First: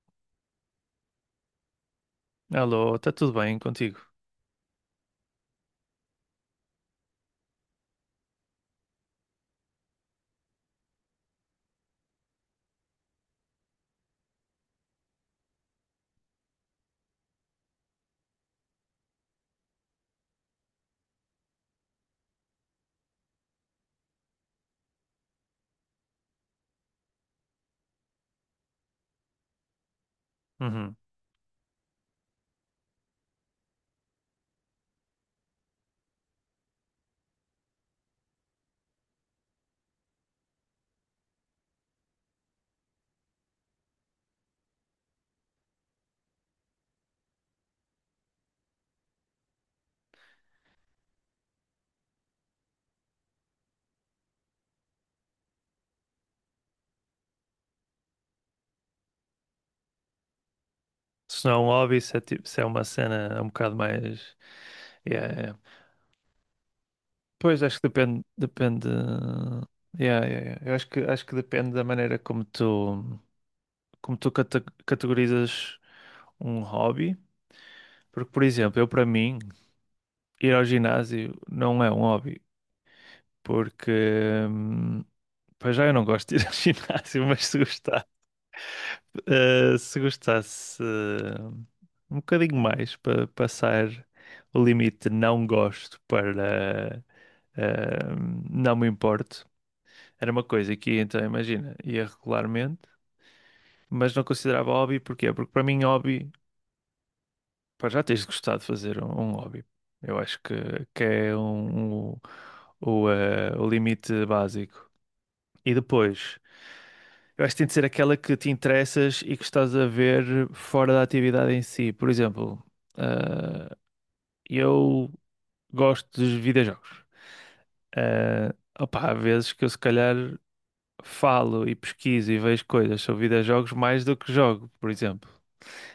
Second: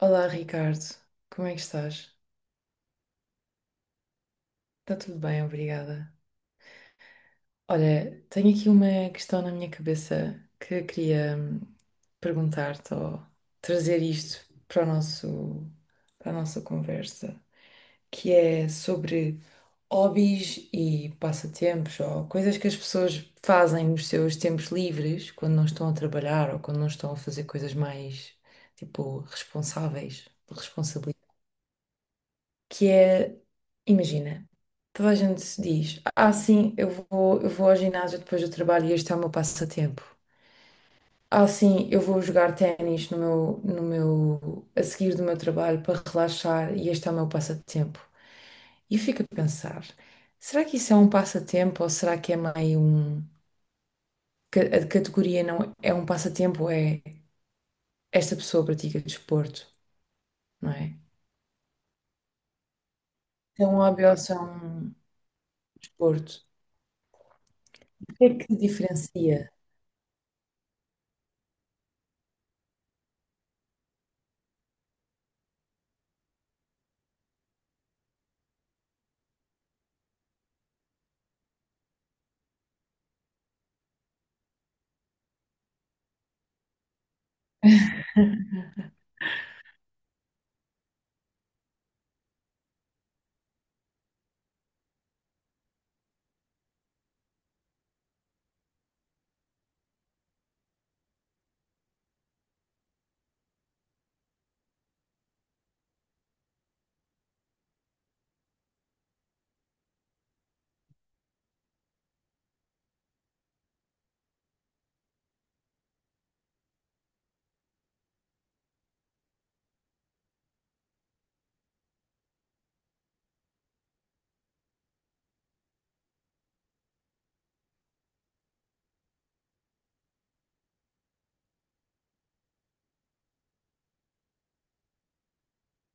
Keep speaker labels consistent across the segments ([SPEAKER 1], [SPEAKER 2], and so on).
[SPEAKER 1] Olá, Ricardo. Como é que estás?
[SPEAKER 2] Alô, está tudo bem contigo?
[SPEAKER 1] Está tudo bem, obrigada. Olha, tenho aqui uma questão na minha cabeça que eu queria perguntar-te ou trazer isto para a nossa conversa, que é sobre hobbies e passatempos ou coisas que as pessoas fazem nos seus tempos livres, quando não estão a trabalhar ou quando não estão a fazer coisas mais, tipo, responsáveis,
[SPEAKER 2] Uhum.
[SPEAKER 1] que é, imagina, toda a gente se diz, ah sim, eu vou ao ginásio depois do trabalho e este é o meu passatempo. Ah sim, eu vou jogar ténis no meu, no meu, a seguir do meu trabalho para relaxar e este é o meu passatempo. E eu fico a pensar, será que isso é um passatempo ou será que é meio um, que a categoria não é um passatempo, é esta pessoa pratica desporto, não é?
[SPEAKER 2] Se não é um hobby, se é, tipo, se é uma cena um
[SPEAKER 1] É
[SPEAKER 2] bocado
[SPEAKER 1] um hobby ou se
[SPEAKER 2] mais.
[SPEAKER 1] é um
[SPEAKER 2] Yeah, yeah.
[SPEAKER 1] desporto?
[SPEAKER 2] Pois acho que
[SPEAKER 1] O
[SPEAKER 2] depende.
[SPEAKER 1] que é que
[SPEAKER 2] Depende.
[SPEAKER 1] diferencia?
[SPEAKER 2] Yeah, yeah, yeah. Eu acho que depende da maneira como tu, como tu categorizas um hobby. Porque, por exemplo, eu para mim, ir ao ginásio não é um hobby. Porque. hum, Pois já eu não gosto de ir ao ginásio, mas se gostasse um bocadinho mais para passar o limite de não gosto para eh, não me importo, era uma coisa que então imagina, ia regularmente, mas não considerava hobby, porquê? Porque para mim hobby, pá, já tens de gostar de fazer um hobby. Eu acho que é o limite básico. E depois, eu acho que tem de ser aquela que te interessas e que estás a ver fora da atividade em si. Por exemplo, ah, eu gosto de videojogos. Ah, opá, há vezes que eu se calhar falo e pesquiso e vejo coisas sobre videojogos mais do que jogo, por exemplo.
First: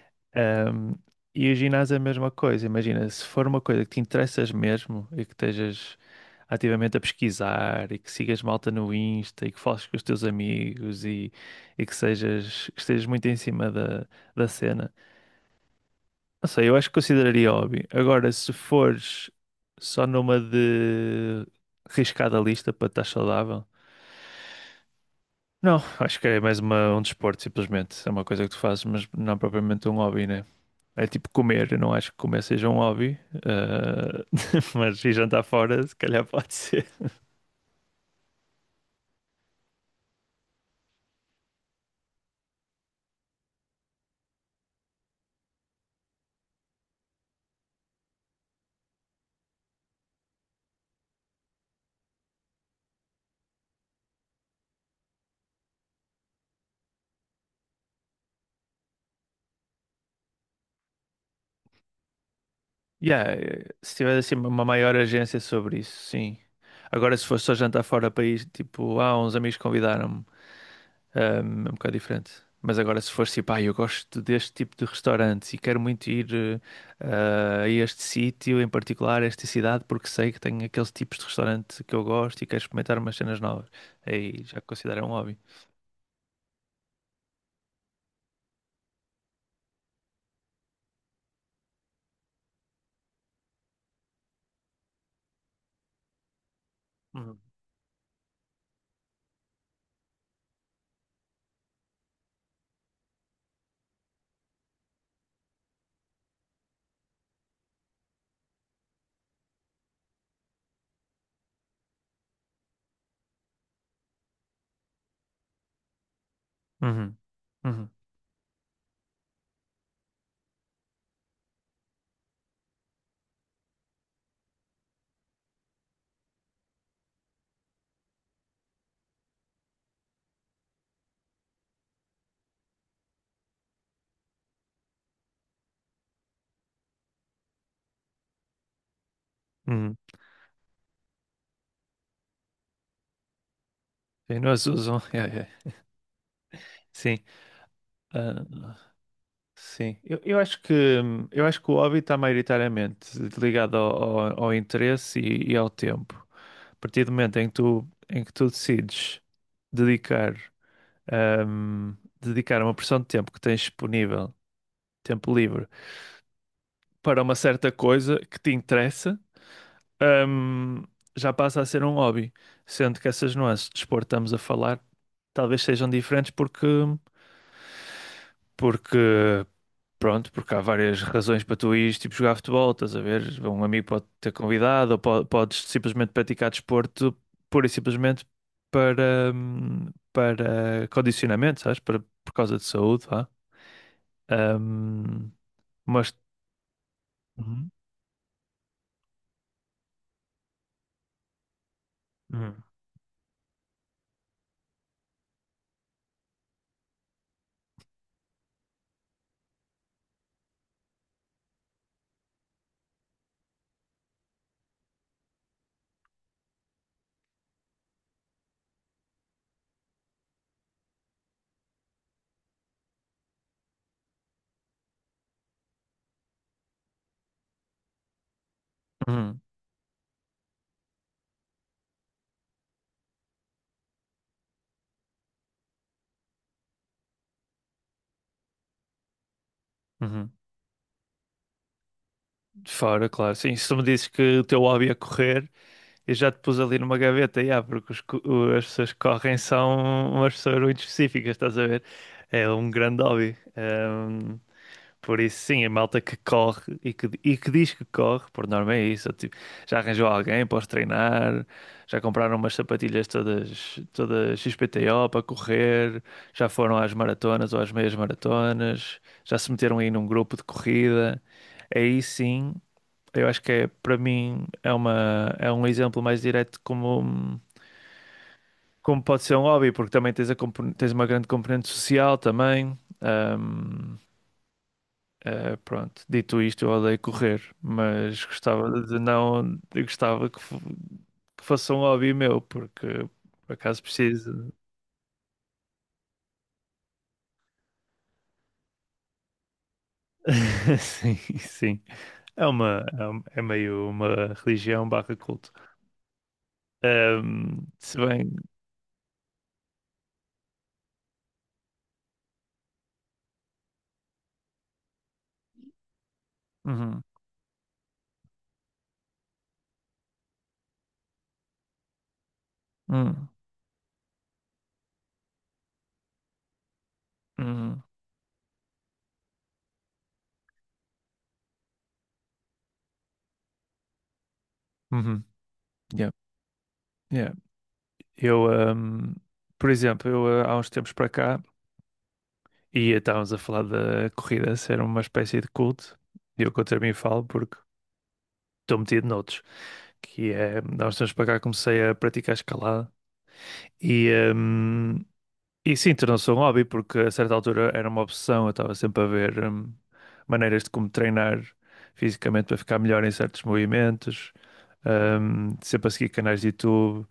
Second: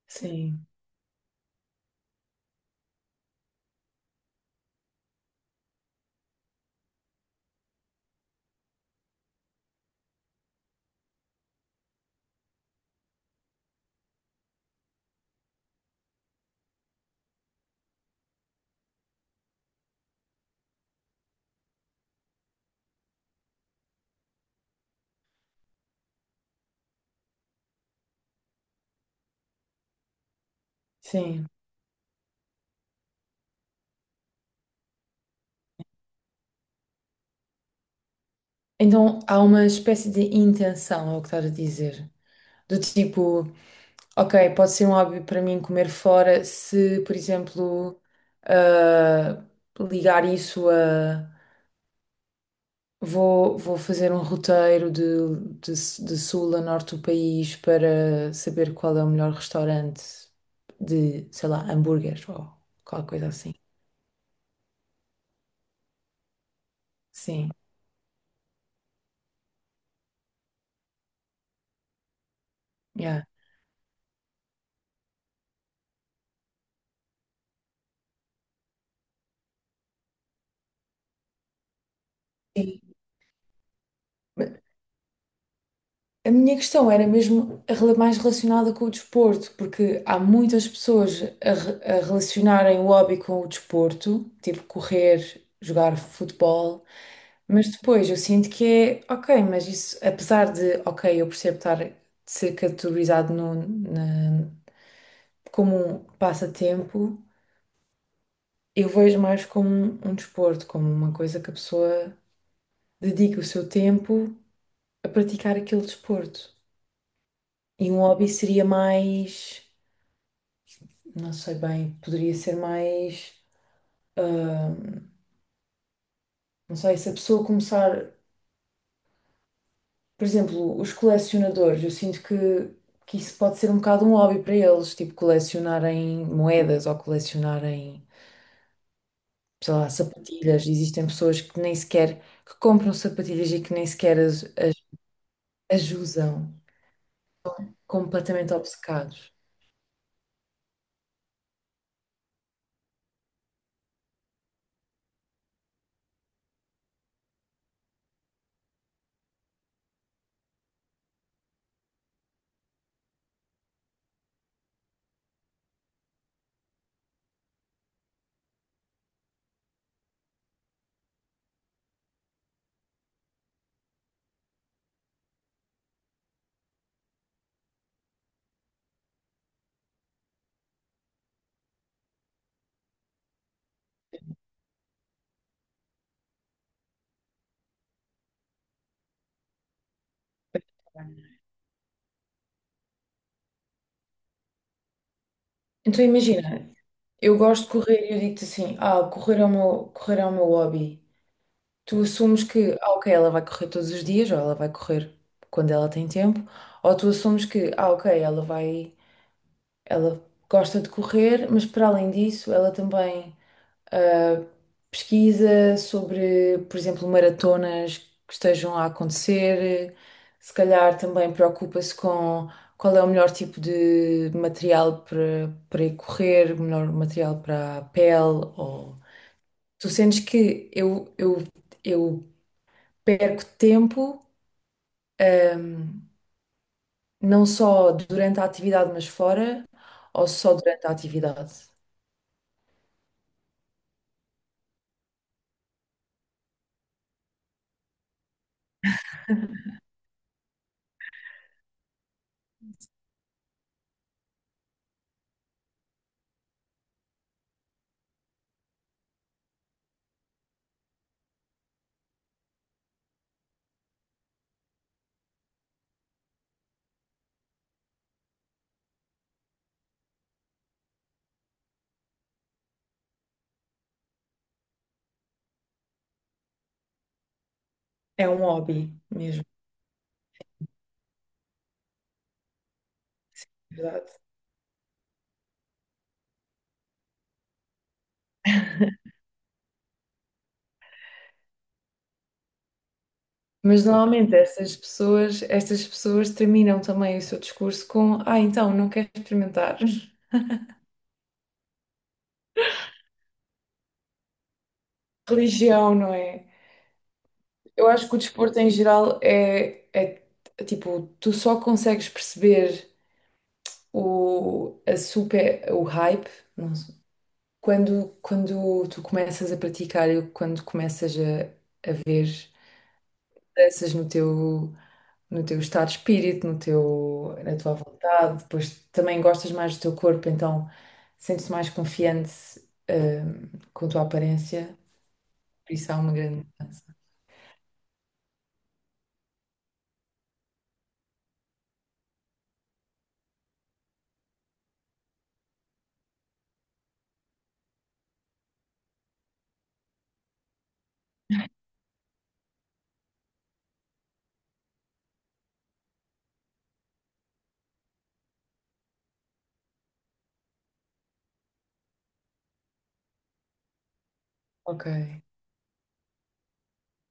[SPEAKER 1] Sim.
[SPEAKER 2] Ahm, e o ginásio é a mesma coisa. Imagina, se for uma coisa que te interessas mesmo e que estejas ativamente a pesquisar e que sigas malta no Insta e que fales com os teus amigos e que sejas, que estejas muito em cima da cena. Não sei, eu acho que consideraria hobby. Agora, se fores só numa de riscada lista para estar saudável, não, acho que é mais um desporto, simplesmente. É uma coisa que tu fazes, mas não é propriamente um hobby, né? É tipo
[SPEAKER 1] Sim.
[SPEAKER 2] comer, eu não acho que comer seja um hobby, ah, mas ir jantar fora, se calhar pode ser.
[SPEAKER 1] Então há uma espécie de intenção, é o que estás a dizer. Do tipo, ok, pode ser um hobby para mim comer fora se, por exemplo, ah, ligar isso a. Vou fazer um roteiro de, de sul a norte do país para saber qual é o melhor restaurante de, sei lá, hambúrguer ou qualquer coisa
[SPEAKER 2] Yeah,
[SPEAKER 1] assim.
[SPEAKER 2] se tiver assim uma maior agência sobre isso, sim. Agora, se for
[SPEAKER 1] Sim,
[SPEAKER 2] só jantar fora do país, tipo, uns amigos convidaram-me, é um bocado diferente. Mas agora, se
[SPEAKER 1] yeah.
[SPEAKER 2] for tipo, eu gosto deste tipo de restaurante e quero muito ir a este sítio, em particular, a esta cidade, porque sei que tem aqueles tipos de restaurante que eu gosto e quero
[SPEAKER 1] Sim.
[SPEAKER 2] experimentar umas cenas novas. Aí já considero um hobby.
[SPEAKER 1] A minha questão era mesmo mais relacionada com o desporto, porque há muitas pessoas a relacionarem o hobby com o desporto, tipo correr, jogar futebol,
[SPEAKER 2] Uhum.
[SPEAKER 1] mas depois eu sinto que é, ok, mas isso, apesar de, ok, eu percebo estar de ser categorizado no, na- como um passatempo, eu vejo mais como um desporto, como uma coisa que a pessoa dedica o seu tempo a praticar aquele desporto.
[SPEAKER 2] Uhum. Uhum.
[SPEAKER 1] E um hobby seria mais. Não sei bem, poderia ser mais, ah, não sei, se a pessoa começar, por exemplo, os colecionadores, eu sinto que isso pode ser um bocado um hobby para eles, tipo colecionarem moedas ou colecionarem, sei lá,
[SPEAKER 2] Uhum.
[SPEAKER 1] sapatilhas. Existem pessoas que nem sequer, que compram sapatilhas e que nem sequer
[SPEAKER 2] Sim,
[SPEAKER 1] as,
[SPEAKER 2] nós
[SPEAKER 1] as,
[SPEAKER 2] usam. Yeah, yeah.
[SPEAKER 1] as usam,
[SPEAKER 2] Sim. Ah,
[SPEAKER 1] completamente obcecados.
[SPEAKER 2] sim, eu acho que o hobby está maioritariamente ligado ao interesse e ao tempo. A partir do momento em que tu decides dedicar, ahm, dedicar uma porção de tempo que tens disponível, tempo livre, para uma certa coisa que te interessa, ahm, já passa a ser um hobby. Sendo que essas nuances de desporto que estamos a falar talvez sejam diferentes porque Pronto, porque há várias razões para tu ires tipo, jogar futebol, estás a ver? Um amigo pode ter convidado, ou podes simplesmente praticar desporto pura e simplesmente para condicionamento, sabes? Para, por causa de saúde, vá. Hum,
[SPEAKER 1] Então
[SPEAKER 2] mas.
[SPEAKER 1] imagina, eu gosto de
[SPEAKER 2] Uhum.
[SPEAKER 1] correr e eu digo-te assim, ah, correr é o meu hobby. Tu assumes
[SPEAKER 2] Uhum,
[SPEAKER 1] que, ah, ok, ela vai correr todos os dias, ou ela vai correr quando ela tem tempo, ou tu assumes que, ah, ok, ela gosta de correr, mas para além disso, ela também ah, pesquisa sobre, por exemplo, maratonas que estejam a acontecer, se calhar também preocupa-se com qual é o melhor tipo de material para ir correr, o melhor material para a pele, ou
[SPEAKER 2] uhum,
[SPEAKER 1] tu sentes que eu perco tempo, ahm, não só durante a atividade, mas fora, ou
[SPEAKER 2] uhum.
[SPEAKER 1] só durante a atividade.
[SPEAKER 2] Fora, claro, sim. Se tu me dizes que o teu hobby é correr, eu já te pus ali numa gaveta, yeah, porque as pessoas que correm são umas pessoas muito específicas, estás a ver? É um grande hobby. Por isso, sim, a malta que corre e que diz que corre, por norma é isso. Tipo, já arranjou alguém para os treinar, já compraram umas sapatilhas todas, todas XPTO para correr, já foram às maratonas ou às meias maratonas, já se meteram aí num grupo de corrida. Aí sim, eu acho que é, para mim é um exemplo mais direto como,
[SPEAKER 1] É um hobby
[SPEAKER 2] como pode ser um
[SPEAKER 1] mesmo,
[SPEAKER 2] hobby, porque também tens, tens uma grande componente social também.
[SPEAKER 1] na verdade.
[SPEAKER 2] Pronto, dito isto, eu odeio correr, mas gostava de não, eu gostava que fosse um hobby meu, porque por acaso
[SPEAKER 1] Mas normalmente
[SPEAKER 2] preciso.
[SPEAKER 1] estas pessoas terminam também o seu discurso com, ah, então, não quero experimentar.
[SPEAKER 2] Sim, sim. É meio uma religião barra culto.
[SPEAKER 1] Religião, não é?
[SPEAKER 2] Ahm,
[SPEAKER 1] Eu
[SPEAKER 2] se
[SPEAKER 1] acho que o
[SPEAKER 2] bem.
[SPEAKER 1] desporto em geral é tipo, tu só consegues perceber o hype, não?
[SPEAKER 2] Uhum,
[SPEAKER 1] Quando tu começas a praticar e quando começas a ver
[SPEAKER 2] uhum,
[SPEAKER 1] mudanças no teu, estado de espírito, no teu, na tua
[SPEAKER 2] uhum,
[SPEAKER 1] vontade, depois também gostas mais do teu corpo, então sentes-te mais confiante, hum, com a tua aparência,
[SPEAKER 2] uhum,
[SPEAKER 1] por isso há
[SPEAKER 2] yeah,
[SPEAKER 1] uma grande mudança.
[SPEAKER 2] yeah. Eu, ahm, por exemplo, eu há uns tempos para cá e estávamos a falar da corrida ser uma espécie de culto, e eu contra mim falo porque estou metido noutros. Que é, há uns tempos para cá comecei a praticar escalada e, hum, e sim, tornou-se um hobby porque a certa altura era uma obsessão, eu estava sempre a ver maneiras de como treinar fisicamente para ficar melhor em certos movimentos,
[SPEAKER 1] Ok.
[SPEAKER 2] sempre a seguir canais de YouTube,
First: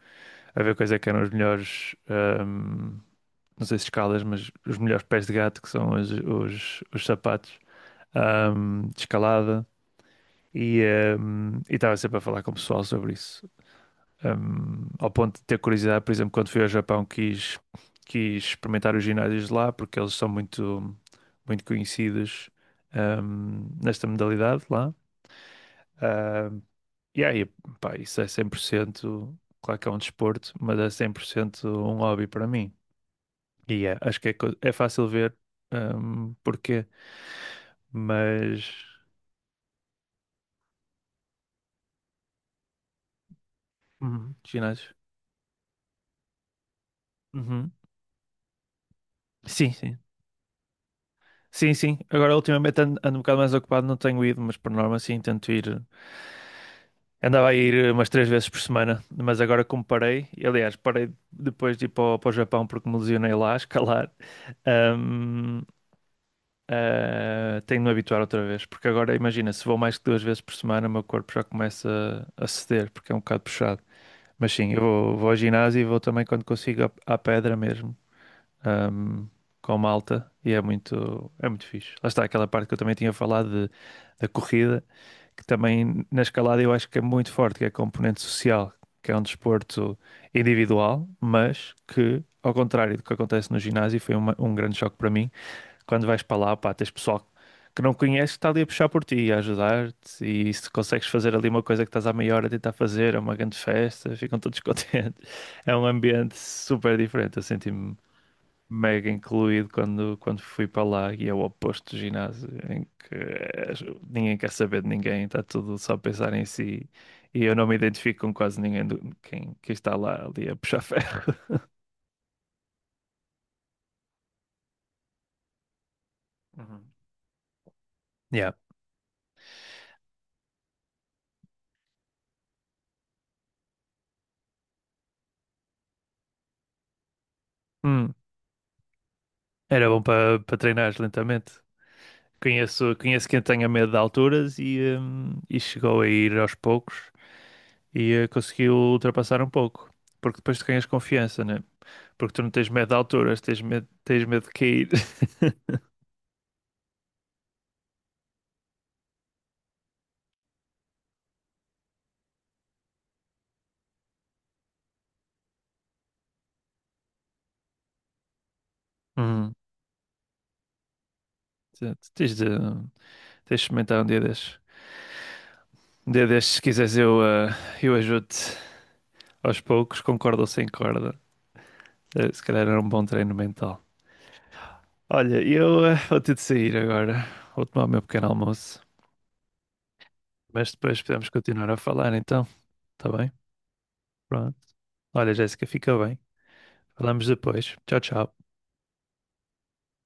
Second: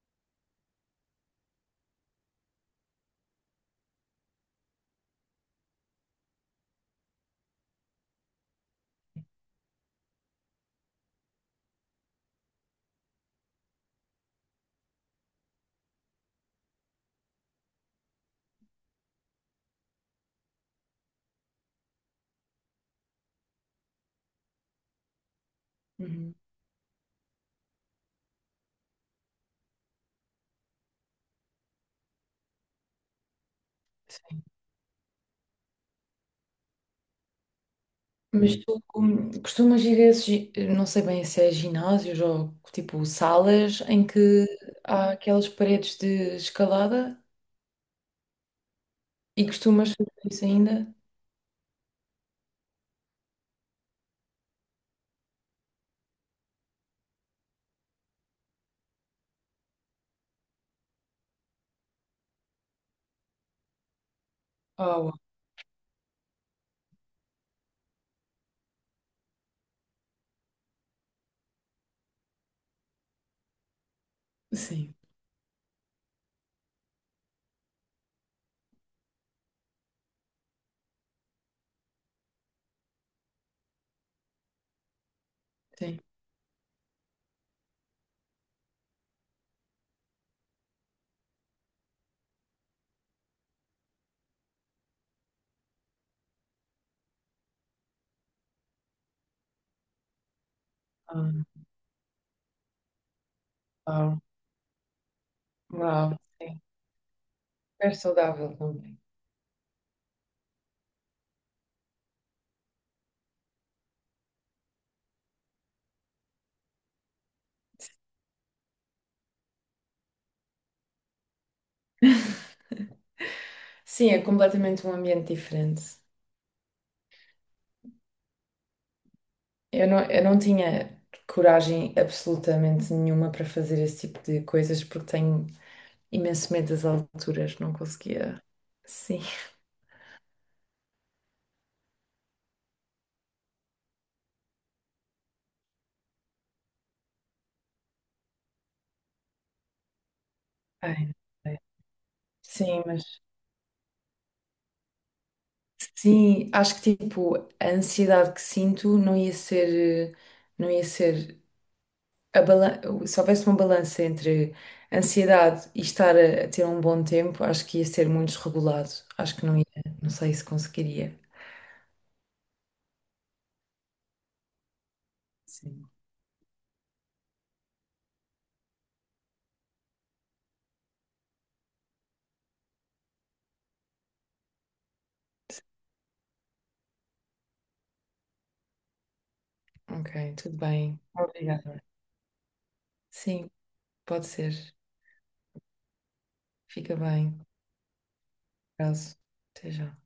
[SPEAKER 2] a ver quais é que eram os melhores, não sei se escalas, mas os melhores pés de gato que são os sapatos de escalada. E e estava sempre a falar com o pessoal sobre isso. Ao ponto de ter curiosidade, por exemplo, quando fui ao Japão, quis experimentar os ginásios de lá, porque eles são muito, muito conhecidos, nesta modalidade lá.
[SPEAKER 1] Uhum.
[SPEAKER 2] Ah, e aí, pá, isso é 100% claro que é um desporto, mas é 100% um hobby para mim. E é, acho que é, é fácil ver, porquê,
[SPEAKER 1] Mas
[SPEAKER 2] mas...
[SPEAKER 1] tu costumas ir a esses, gi- não sei bem se é ginásios ou tipo salas em
[SPEAKER 2] Uhum,
[SPEAKER 1] que
[SPEAKER 2] ginásios.
[SPEAKER 1] há aquelas paredes de escalada?
[SPEAKER 2] Uhum.
[SPEAKER 1] E
[SPEAKER 2] Sim,
[SPEAKER 1] costumas
[SPEAKER 2] sim.
[SPEAKER 1] fazer isso ainda?
[SPEAKER 2] Sim, sim. Agora, ultimamente ando um bocado mais ocupado, não tenho ido, mas por norma, sim, tento ir. Andava a ir umas três vezes por semana, mas agora como parei, e, aliás, parei depois de ir para o, para o Japão porque me lesionei lá a escalar.
[SPEAKER 1] Oh,
[SPEAKER 2] ahm, Tenho de me habituar outra vez, porque agora imagina, se vou mais que duas vezes por semana, o meu corpo já começa a ceder, porque é um bocado puxado. Mas sim, eu
[SPEAKER 1] sim,
[SPEAKER 2] vou ao ginásio e vou também quando consigo à pedra mesmo, ahm, com malta, e é muito fixe. Lá está aquela parte que eu também tinha falado de, da corrida que
[SPEAKER 1] sim.
[SPEAKER 2] também na escalada eu acho que é muito forte, que é a componente social, que é um desporto individual, mas que, ao contrário do que acontece no ginásio, foi um grande choque para mim. Quando vais para lá, pá, tens pessoal que não conheces que está ali a puxar por ti, a ajudar-te, e se consegues fazer ali
[SPEAKER 1] Ah,
[SPEAKER 2] uma coisa que estás há meia hora a tentar fazer, é uma grande festa,
[SPEAKER 1] uau,
[SPEAKER 2] ficam todos contentes. É um
[SPEAKER 1] uau,
[SPEAKER 2] ambiente
[SPEAKER 1] sim.
[SPEAKER 2] super diferente, eu senti
[SPEAKER 1] É saudável também.
[SPEAKER 2] mega incluído quando fui para lá e é o oposto do ginásio, em que ninguém quer saber de ninguém, está tudo só a pensar em si. E eu não me identifico com quase ninguém quem está lá ali a puxar ferro.
[SPEAKER 1] Sim, é completamente um ambiente diferente.
[SPEAKER 2] Uhum. Yeah.
[SPEAKER 1] Eu não tinha coragem absolutamente nenhuma para fazer esse tipo de coisas porque tenho imenso medo das alturas, não
[SPEAKER 2] Hum,
[SPEAKER 1] conseguia. Sim,
[SPEAKER 2] Era bom para treinar lentamente. Conheço quem tenha medo de alturas e chegou a ir aos poucos e conseguiu ultrapassar um pouco. Porque depois tu ganhas
[SPEAKER 1] ai, não
[SPEAKER 2] confiança,
[SPEAKER 1] sei.
[SPEAKER 2] né? Porque tu não tens
[SPEAKER 1] Sim,
[SPEAKER 2] medo de
[SPEAKER 1] mas
[SPEAKER 2] alturas, tens medo de cair.
[SPEAKER 1] sim, acho que tipo a ansiedade que sinto não ia ser, não ia ser se houvesse uma balança entre ansiedade e estar a ter um bom tempo, acho que ia ser muito desregulado. Acho que
[SPEAKER 2] Uhum.
[SPEAKER 1] não ia, não sei se conseguiria.
[SPEAKER 2] Exato. Tens de experimentar um dia destes.
[SPEAKER 1] Sim.
[SPEAKER 2] Um dia destes, se quiseres, eu ajudo-te aos poucos, com corda ou sem corda. Se calhar era um bom treino mental. Olha, eu vou ter de sair agora. Vou tomar o meu pequeno almoço.
[SPEAKER 1] Ok, tudo
[SPEAKER 2] Mas
[SPEAKER 1] bem.
[SPEAKER 2] depois podemos continuar a
[SPEAKER 1] Obrigada.
[SPEAKER 2] falar, então. Tá bem?
[SPEAKER 1] Sim, pode
[SPEAKER 2] Pronto.
[SPEAKER 1] ser.
[SPEAKER 2] Olha, Jéssica, fica bem.
[SPEAKER 1] Fica
[SPEAKER 2] Falamos
[SPEAKER 1] bem.
[SPEAKER 2] depois. Tchau, tchau.
[SPEAKER 1] Caso. Até já.